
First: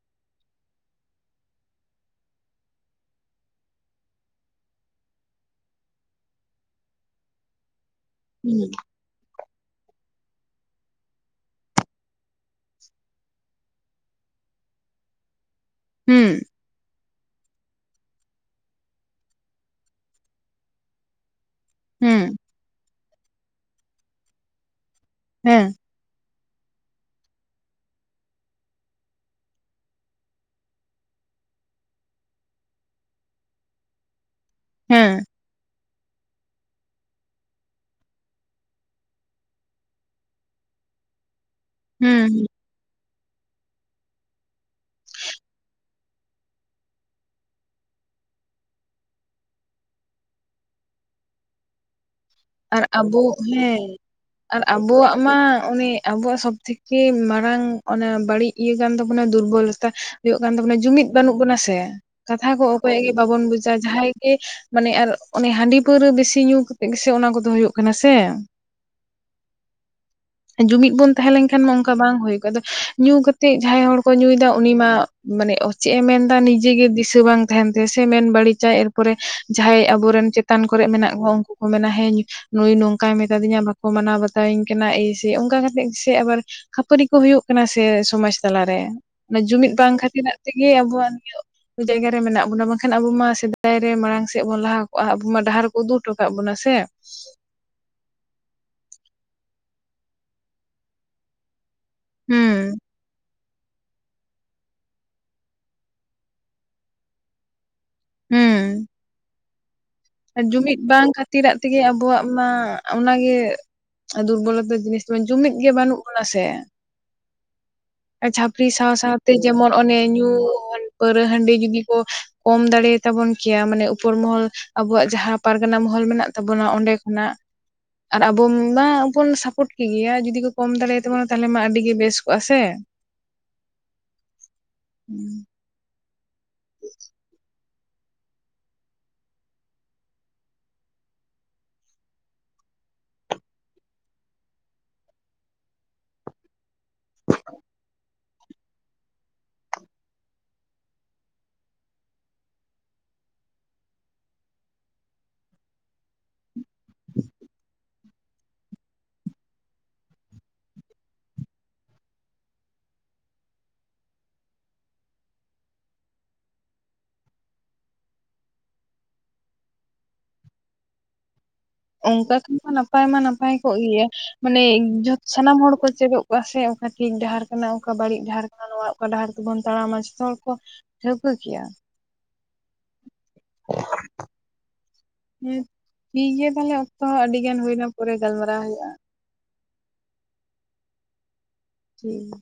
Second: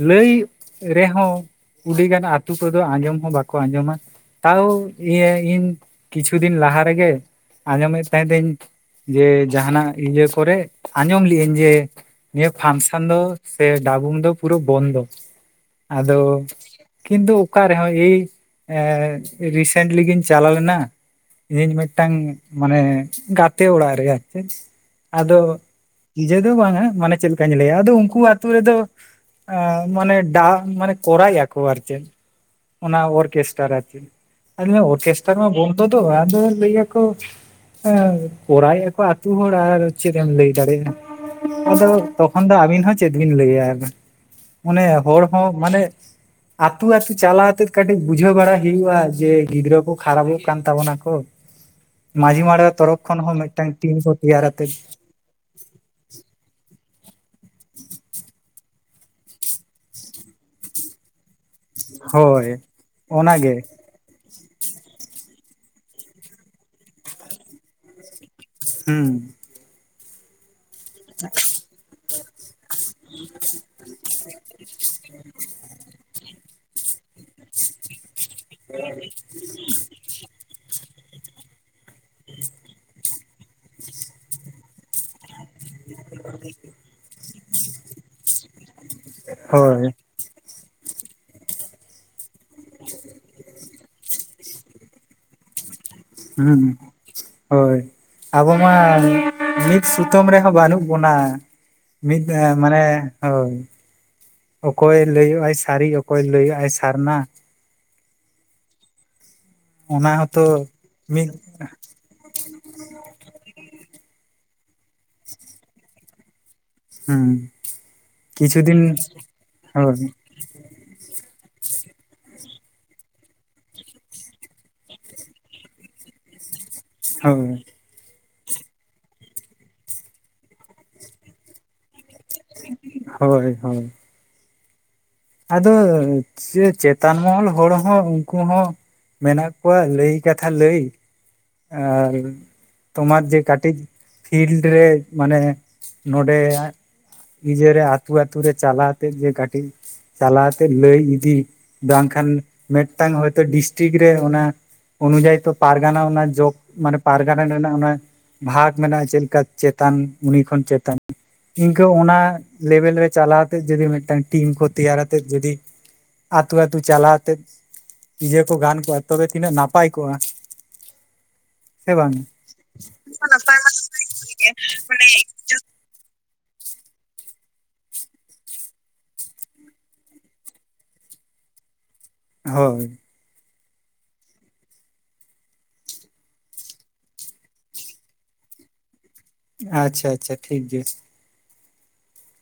ᱞᱟᱹᱭ ᱨᱮᱦᱚᱸ ᱩᱰᱤᱜᱟᱱ ᱟᱛᱳ ᱠᱚᱫᱚ ᱟᱸᱡᱚᱢ ᱦᱚᱸ ᱵᱟᱠᱚ ᱟᱸᱡᱚᱢᱟ᱾ ᱛᱟᱹᱣ ᱤᱭᱟᱹ ᱤᱧ ᱠᱤᱪᱷᱩ ᱫᱤᱱ ᱞᱟᱦᱟ ᱨᱮᱜᱮ ᱟᱸᱡᱚᱢᱮᱫ ᱛᱟᱦᱮᱸᱫᱟᱧ, ᱡᱮ ᱡᱟᱦᱟᱱᱟᱜ ᱤᱭᱟᱹ ᱠᱚᱨᱮ ᱟᱸᱡᱚᱢ ᱞᱮᱜ ᱟᱹᱧ ᱡᱮ, ᱱᱤᱭᱟᱹ ᱯᱷᱟᱱᱥᱚᱱ ᱫᱚ ᱥᱮ ᱰᱟᱹᱵᱩᱢ ᱫᱚ ᱯᱩᱨᱟᱹᱣ ᱵᱚᱱᱫᱚ᱾ ᱟᱫᱚ ᱦᱩᱸ ᱦᱩᱸ ᱠᱤᱱᱛᱩ ᱚᱠᱟ ᱨᱮᱦᱚᱸ ᱮᱭ ᱨᱤᱥᱮᱱᱴᱞᱤ ᱜᱮᱧ, ᱪᱟᱞᱟᱣ ᱞᱮᱱᱟ ᱤᱧ ᱢᱤᱫᱴᱟᱝ ᱦᱮᱸ ᱢᱟᱱᱮ ᱜᱟᱛᱮ ᱚᱲᱟᱜ ᱨᱮ ᱟᱨ ᱪᱮᱫ᱾ ᱟᱫᱚ ᱦᱮᱸ ᱤᱡᱮ ᱫᱚ ᱵᱟᱝᱟ ᱢᱟᱱᱮ ᱪᱮᱫ ᱞᱮᱠᱟᱧ ᱞᱟᱹᱭᱟ ᱟᱫᱚ ᱩᱱᱠᱩ ᱟᱹᱛᱩ ᱨᱮᱫᱚ, ᱟ ᱢᱟᱱᱮ ᱰᱟᱝ ᱢᱟᱱᱮ ᱠᱚᱨᱟᱭᱮᱜ ᱟᱠᱚ ᱟᱨ ᱪᱮᱫ, ᱚᱱᱟ ᱚᱨᱠᱮᱥᱴᱟᱨ ᱚᱨᱪᱮᱫ ᱚᱱᱮ ᱦᱮᱸ ᱚᱨᱠᱮᱥ ᱱᱮᱛᱟᱨ ᱢᱟ ᱵᱚᱱᱫᱚ ᱫᱚ ᱵᱟᱝ ᱟᱫᱚ ᱞᱟᱹᱭᱟ ᱠᱚ, ᱦᱮᱸ ᱠᱚᱨᱟᱣᱮᱜ ᱟᱠᱚ ᱟᱹᱛᱩ ᱦᱚᱲ ᱟᱨ ᱪᱮᱫ ᱮᱢ ᱞᱟᱹᱭ ᱫᱟᱲᱮᱭᱟᱜᱼᱟ᱾ ᱟᱫᱚ ᱛᱚᱠᱷᱚᱱ ᱦᱮᱸ ᱫᱚ ᱟᱹᱵᱤᱱ ᱦᱚᱸ ᱪᱮᱫ ᱵᱤᱱ ᱞᱟᱹᱭᱟ ᱟᱨᱫᱚ᱾ ᱚᱱᱮ ᱦᱚᱲ ᱦᱚᱸ ᱢᱟᱱᱮ, ᱟᱹᱛᱩ ᱟᱹᱛᱩ ᱪᱟᱞᱟᱣ ᱠᱟᱛᱮᱫ ᱠᱟᱹᱴᱤᱜ ᱵᱩᱡᱷᱟᱹᱣ ᱵᱟᱲᱟ ᱦᱩᱭᱩᱜᱼᱟ ᱡᱮ ᱜᱤᱫᱽᱨᱟᱹ ᱠᱚ, ᱠᱷᱟᱨᱟᱯᱚᱜ ᱠᱟᱱ ᱛᱟᱵᱚᱱᱟ ᱠᱚ ᱢᱟᱺᱡᱷᱤ ᱢᱟᱬ [unintelligible] ᱟᱨ ᱛᱚᱨᱚᱯ ᱠᱷᱚᱱ ᱟᱵᱚ ᱦᱚᱸ ᱢᱤᱫᱴᱟᱝ ᱦᱮᱸ ᱴᱤᱢ ᱠᱚ ᱛᱮᱭᱟᱨ ᱟᱨ ᱟᱛᱮᱜ, ᱟᱵᱚᱣᱟᱜ ᱢᱟ ᱩᱱᱤ ᱟᱵᱚᱣᱟᱜ ᱥᱚᱵ ᱛᱷᱮᱠᱮ ᱢᱟᱨᱟᱝ ᱚᱱᱟ ᱵᱟᱹᱲᱤᱜ, ᱤᱭᱟᱹ ᱠᱟᱱ ᱛᱟᱵᱚᱱᱟ ᱫᱩᱨᱵᱚᱞᱚᱛᱟ ᱦᱩᱭᱩᱜ ᱠᱟᱱ ᱛᱟᱵᱚᱱᱟ ᱡᱩᱢᱤᱫ ᱵᱟᱹᱱᱩᱜ ᱵᱚᱱᱟ, ᱛᱮᱭᱟ ᱦᱳᱭ ᱠᱟᱛᱷᱟ ᱠᱚ ᱚᱠᱚᱭᱟᱜ ᱜᱮ ᱵᱟᱵᱚᱱ ᱚᱱᱟᱜᱮ ᱵᱩᱡᱟ ᱡᱟᱦᱟᱸᱭ, ᱜᱮ ᱢᱟᱱᱮ ᱟᱨ ᱚᱱᱮ ᱦᱟᱺᱰᱤ ᱯᱟᱹᱣᱨᱟᱹ ᱵᱮᱥᱤ ᱧᱩ ᱠᱟᱛᱮᱜ ᱜᱮᱥᱮ ᱚᱱᱟ ᱠᱚᱫᱚ ᱦᱩᱭᱩᱜ ᱠᱟᱱᱟ ᱥᱮ᱾ ᱦᱩᱸ, ᱡᱩᱢᱤᱫ ᱵᱚᱱ ᱛᱟᱦᱮᱸ ᱞᱮᱱᱠᱷᱟᱱ ᱢᱟ ᱚᱱᱠᱟ ᱵᱟᱝ ᱦᱩᱭ ᱠᱚᱜᱼᱟ ᱟᱫᱚ, ᱧᱩ ᱠᱟᱛᱮ ᱡᱟᱦᱟᱸᱭ ᱦᱚᱲ ᱠᱚ ᱧᱩᱭᱮᱫᱟ ᱩᱱᱤ ᱢᱟ ᱢᱟᱱᱮ ᱪᱮᱫ ᱮ ᱢᱮᱱᱫᱟ ᱱᱤᱡᱮ ᱜᱮ ᱫᱤᱥᱟᱹ ᱵᱟᱝ, ᱛᱟᱦᱮᱱ ᱛᱮᱭᱟ ᱥᱮ ᱢᱮᱱ ᱵᱟᱹᱲᱤᱡᱟ ᱮᱨᱯᱚᱨᱮ ᱡᱟᱦᱟᱸᱭ ᱟᱵᱚ ᱨᱮᱱ ᱪᱮᱛᱟᱱ ᱠᱚᱨᱮ ᱢᱮᱱᱟᱜ ᱠᱚᱣᱟ ᱩᱱᱠᱩ ᱠᱚ ᱢᱮᱱᱟ ᱦᱮᱸ ᱱᱩᱭ ᱱᱚᱝᱠᱟᱭ ᱢᱮᱛᱟ ᱫᱤᱧᱟ ᱵᱟᱠᱚ ᱢᱟᱱᱟᱣ ᱵᱟᱛᱟᱣ ᱤᱧ ᱠᱟᱱᱟ ᱤᱥ ᱡᱚᱫᱤ ᱚᱱᱠᱟ ᱠᱟᱛᱮ, ᱥᱮ ᱟᱵᱟᱨ ᱠᱷᱟᱹᱯᱟᱹᱨᱤ ᱠᱚ ᱦᱩᱭᱩᱜ ᱠᱟᱱᱟ ᱥᱮ ᱥᱚᱢᱟᱡ ᱛᱟᱞᱟᱨᱮ, ᱡᱩᱢᱤᱫ ᱦᱳᱭ ᱵᱟᱝ ᱠᱷᱟᱹᱛᱤᱨᱟᱜ ᱛᱮᱜᱮ ᱟᱵᱚᱣᱟᱜ ᱱᱤᱭᱟᱹ ᱡᱟᱭᱜᱟ ᱨᱮ ᱢᱮᱱᱟᱜ ᱵᱚᱱᱟ ᱵᱟᱝᱠᱷᱟᱱ ᱟᱵᱚ ᱢᱟ ᱥᱮᱫᱟᱭ ᱨᱮ ᱢᱟᱲᱟᱝ ᱥᱮᱫ ᱵᱚᱱ ᱞᱟᱦᱟ ᱠᱚᱜᱼᱟ ᱟᱵᱚ ᱰᱟᱦᱟᱨ ᱩᱫᱩᱜ ᱦᱚᱴᱚ ᱠᱟᱜ ᱵᱚᱱᱟ ᱦᱩᱸ ᱥᱮ᱾ ᱦᱳᱭ ᱟᱵᱚ ᱢᱟ ᱢᱤᱫ ᱥᱩᱛᱟᱹᱢ ᱨᱮᱦᱚᱸ ᱵᱟᱹᱱᱩᱜ ᱵᱚᱱᱟ᱾ ᱢᱤᱫ ᱦᱩᱸ ᱢᱟᱱᱮ ᱦᱳᱭ᱾ ᱚᱠᱚᱭ ᱞᱟᱹᱭᱚᱜᱼᱟᱭ ᱥᱟᱹᱨᱤ ᱚᱠᱚᱭ ᱞᱟᱹᱭᱚᱜᱼᱟᱭ ᱥᱟᱨᱱᱟ᱾ ᱦᱩᱸ᱾ ᱚᱱᱟ ᱦᱚᱸᱛᱚ ᱡᱩᱢᱤᱫ ᱵᱟᱝ ᱢᱤᱫ ᱠᱷᱟᱹᱛᱤᱨᱟᱜ ᱛᱮᱜᱮ ᱟᱵᱚᱣᱟᱜ ᱢᱟ ᱚᱱᱟ ᱜᱮ ᱫᱩᱨᱵᱚᱞᱚᱛᱟ ᱡᱤᱱᱤᱥ ᱡᱩᱢᱤᱫ ᱜᱮ ᱵᱟᱹᱱᱩᱜ ᱵᱚᱱᱟ ᱥᱮ᱾ ᱦᱩᱸ ᱠᱤᱪᱷᱩ ᱡᱷᱟᱯᱲᱤ ᱫᱤᱱ ᱥᱟᱶᱼᱥᱟᱶᱛᱮ ᱡᱮᱢᱚᱱ ᱚᱱᱮ ᱦᱳᱭ ᱧᱩ ᱯᱟᱹᱣᱨᱟᱹ ᱦᱟᱺᱰᱤ ᱡᱩᱫᱤ ᱠᱚ ᱠᱚᱢ ᱫᱟᱲᱮᱭ ᱛᱟᱵᱚᱱ ᱠᱮᱭᱟ ᱢᱟᱱᱮ ᱩᱯᱚᱨ ᱢᱚᱦᱚᱞ ᱟᱵᱚᱣᱟᱜ ᱡᱟᱦᱟᱸ ᱯᱟᱨᱜᱟᱱᱟ ᱢᱚᱦᱚᱞ ᱢᱮᱱᱟᱜ ᱛᱟᱵᱚᱱᱟ ᱚᱸᱰᱮ ᱠᱷᱚᱱᱟᱜ ᱦᱳᱭ ᱟᱨ ᱟᱵᱚ ᱢᱟ ᱵᱚᱱ ᱥᱟᱯᱚᱴ ᱠᱮᱜᱮᱭᱟ ᱡᱩᱫᱤ ᱠᱚ ᱠᱚᱢ ᱫᱟᱲᱮᱭ ᱛᱟᱵᱚᱱᱟ ᱛᱟᱦᱞᱮ ᱢᱟ ᱟᱹᱰᱤ ᱜᱮ ᱵᱮᱥ ᱠᱚᱜ-ᱟ ᱥᱮ ᱦᱳᱭ ᱦᱳᱭ ᱦᱩᱸ᱾ ᱟᱫᱚ ᱪᱮ ᱪᱮᱛᱟᱱ ᱢᱚᱦᱚᱞ ᱦᱚᱲ ᱦᱚᱸ ᱩᱱᱠᱩ ᱦᱚᱸ ᱢᱮᱱᱟᱜ ᱠᱚᱣᱟ ᱞᱟᱹᱭ ᱠᱟᱛᱷᱟ ᱞᱟᱹᱭ ᱟᱨ ᱛᱳᱢᱟᱨ ᱡᱮ ᱠᱟᱴᱤᱡ ᱯᱷᱤᱞᱰ ᱨᱮ ᱢᱟᱱᱮ ᱱᱚᱰᱮ ᱤᱡᱮ ᱨᱮ ᱟᱹᱛᱩ ᱟᱹᱛᱩ ᱨᱮ ᱪᱟᱞᱟ ᱛᱮᱜ ᱜᱮ ᱠᱟᱴᱤᱡ ᱪᱟᱞᱟᱣ ᱛᱮᱜ ᱞᱟᱹᱭ ᱤᱫᱤ ᱵᱟᱝᱠᱷᱟᱱ ᱢᱤᱫᱴᱟᱝ ᱦᱚᱭᱛᱳ ᱰᱤᱥᱴᱤᱠ ᱨᱮ ᱚᱱᱟ ᱚᱱᱤᱫᱚᱭ ᱛᱚ ᱯᱟᱨᱜᱟᱱᱟ ᱚᱱᱟ ᱡᱚᱜᱽ ᱢᱟᱱᱮ ᱯᱟᱨᱜᱟᱱᱟ ᱨᱮᱱᱟᱜ ᱚᱱᱟ ᱵᱷᱟᱜ ᱢᱮᱱᱟᱜᱼᱟ ᱪᱮᱫ ᱞᱮᱠᱟ ᱪᱮᱛᱟᱱ ᱩᱱᱤ ᱠᱷᱚᱱ ᱪᱮᱛᱟᱱ ᱤᱱᱠᱟᱹ ᱚᱱᱟ ᱞᱮᱵᱮᱞ ᱨᱮ ᱪᱟᱞᱟᱣ ᱛᱮᱫ ᱡᱩᱫᱤ ᱢᱤᱫᱴᱟᱝ ᱴᱤᱢ ᱠᱚ ᱛᱮᱭᱟᱨ ᱟᱛᱮᱫ ᱡᱩᱫᱤ ᱟᱹᱛᱩ ᱟᱹᱛᱩ ᱪᱟᱞᱟᱣᱛᱮᱫ ᱤᱭᱟᱹ ᱠᱚ ᱜᱟᱱ ᱠᱚᱜᱼᱟ ᱛᱚᱵᱮ ᱛᱤᱱᱟᱹᱜ ᱱᱟᱯᱟᱭ ᱠᱚᱜᱼᱟ᱾ ᱥᱮ ᱵᱟᱝ ᱚᱝᱠᱟ ᱠᱷᱟᱱ ᱢᱟ ᱱᱟᱯᱟᱭ ᱢᱟ ᱱᱟᱯᱟᱭ ᱠᱚᱜ ᱜᱮᱭᱟ ᱢᱟᱱᱮ ᱡᱷᱚᱛ ᱥᱟᱱᱟᱢ ᱦᱚᱲ ᱠᱚ ᱪᱮᱫᱚᱜ ᱠᱚᱜ-ᱟ ᱥᱮ ᱚᱠᱟ ᱴᱷᱤᱠ ᱰᱟᱦᱟᱨ ᱠᱟᱱᱟ ᱚᱠᱟ ᱵᱟᱹᱲᱤᱡ ᱰᱟᱦᱟᱨ ᱠᱟᱱᱟ ᱱᱚᱣᱟ ᱚᱠᱟ ᱰᱟᱦᱟᱨ ᱛᱮᱵᱚᱱ ᱛᱟᱲᱟᱢᱟ ᱡᱚᱛᱚ ᱦᱚᱲ ᱠᱚ ᱴᱷᱟᱹᱣᱠᱟᱹ ᱠᱮᱭᱟ᱾ ᱦᱳᱭ᱾ [inaudible] ᱦᱮᱸ ᱴᱷᱤᱠ ᱜᱮᱭᱟ ᱛᱟᱦᱞᱮ ᱚᱠᱛᱚ ᱦᱚᱸ ᱟᱹᱰᱤ ᱜᱟᱱ ᱦᱩᱭᱱᱟ ᱯᱚᱨᱮ ᱜᱟᱞᱢᱟᱨᱟᱣ ᱦᱳᱭᱩᱜᱼᱟ᱾ ᱟᱪᱪᱷᱟ ᱟᱪᱪᱷᱟ ᱴᱷᱤᱠ ᱜᱮᱭᱟ᱾ ᱴᱷᱤᱠ ᱜᱮᱭᱟ᱾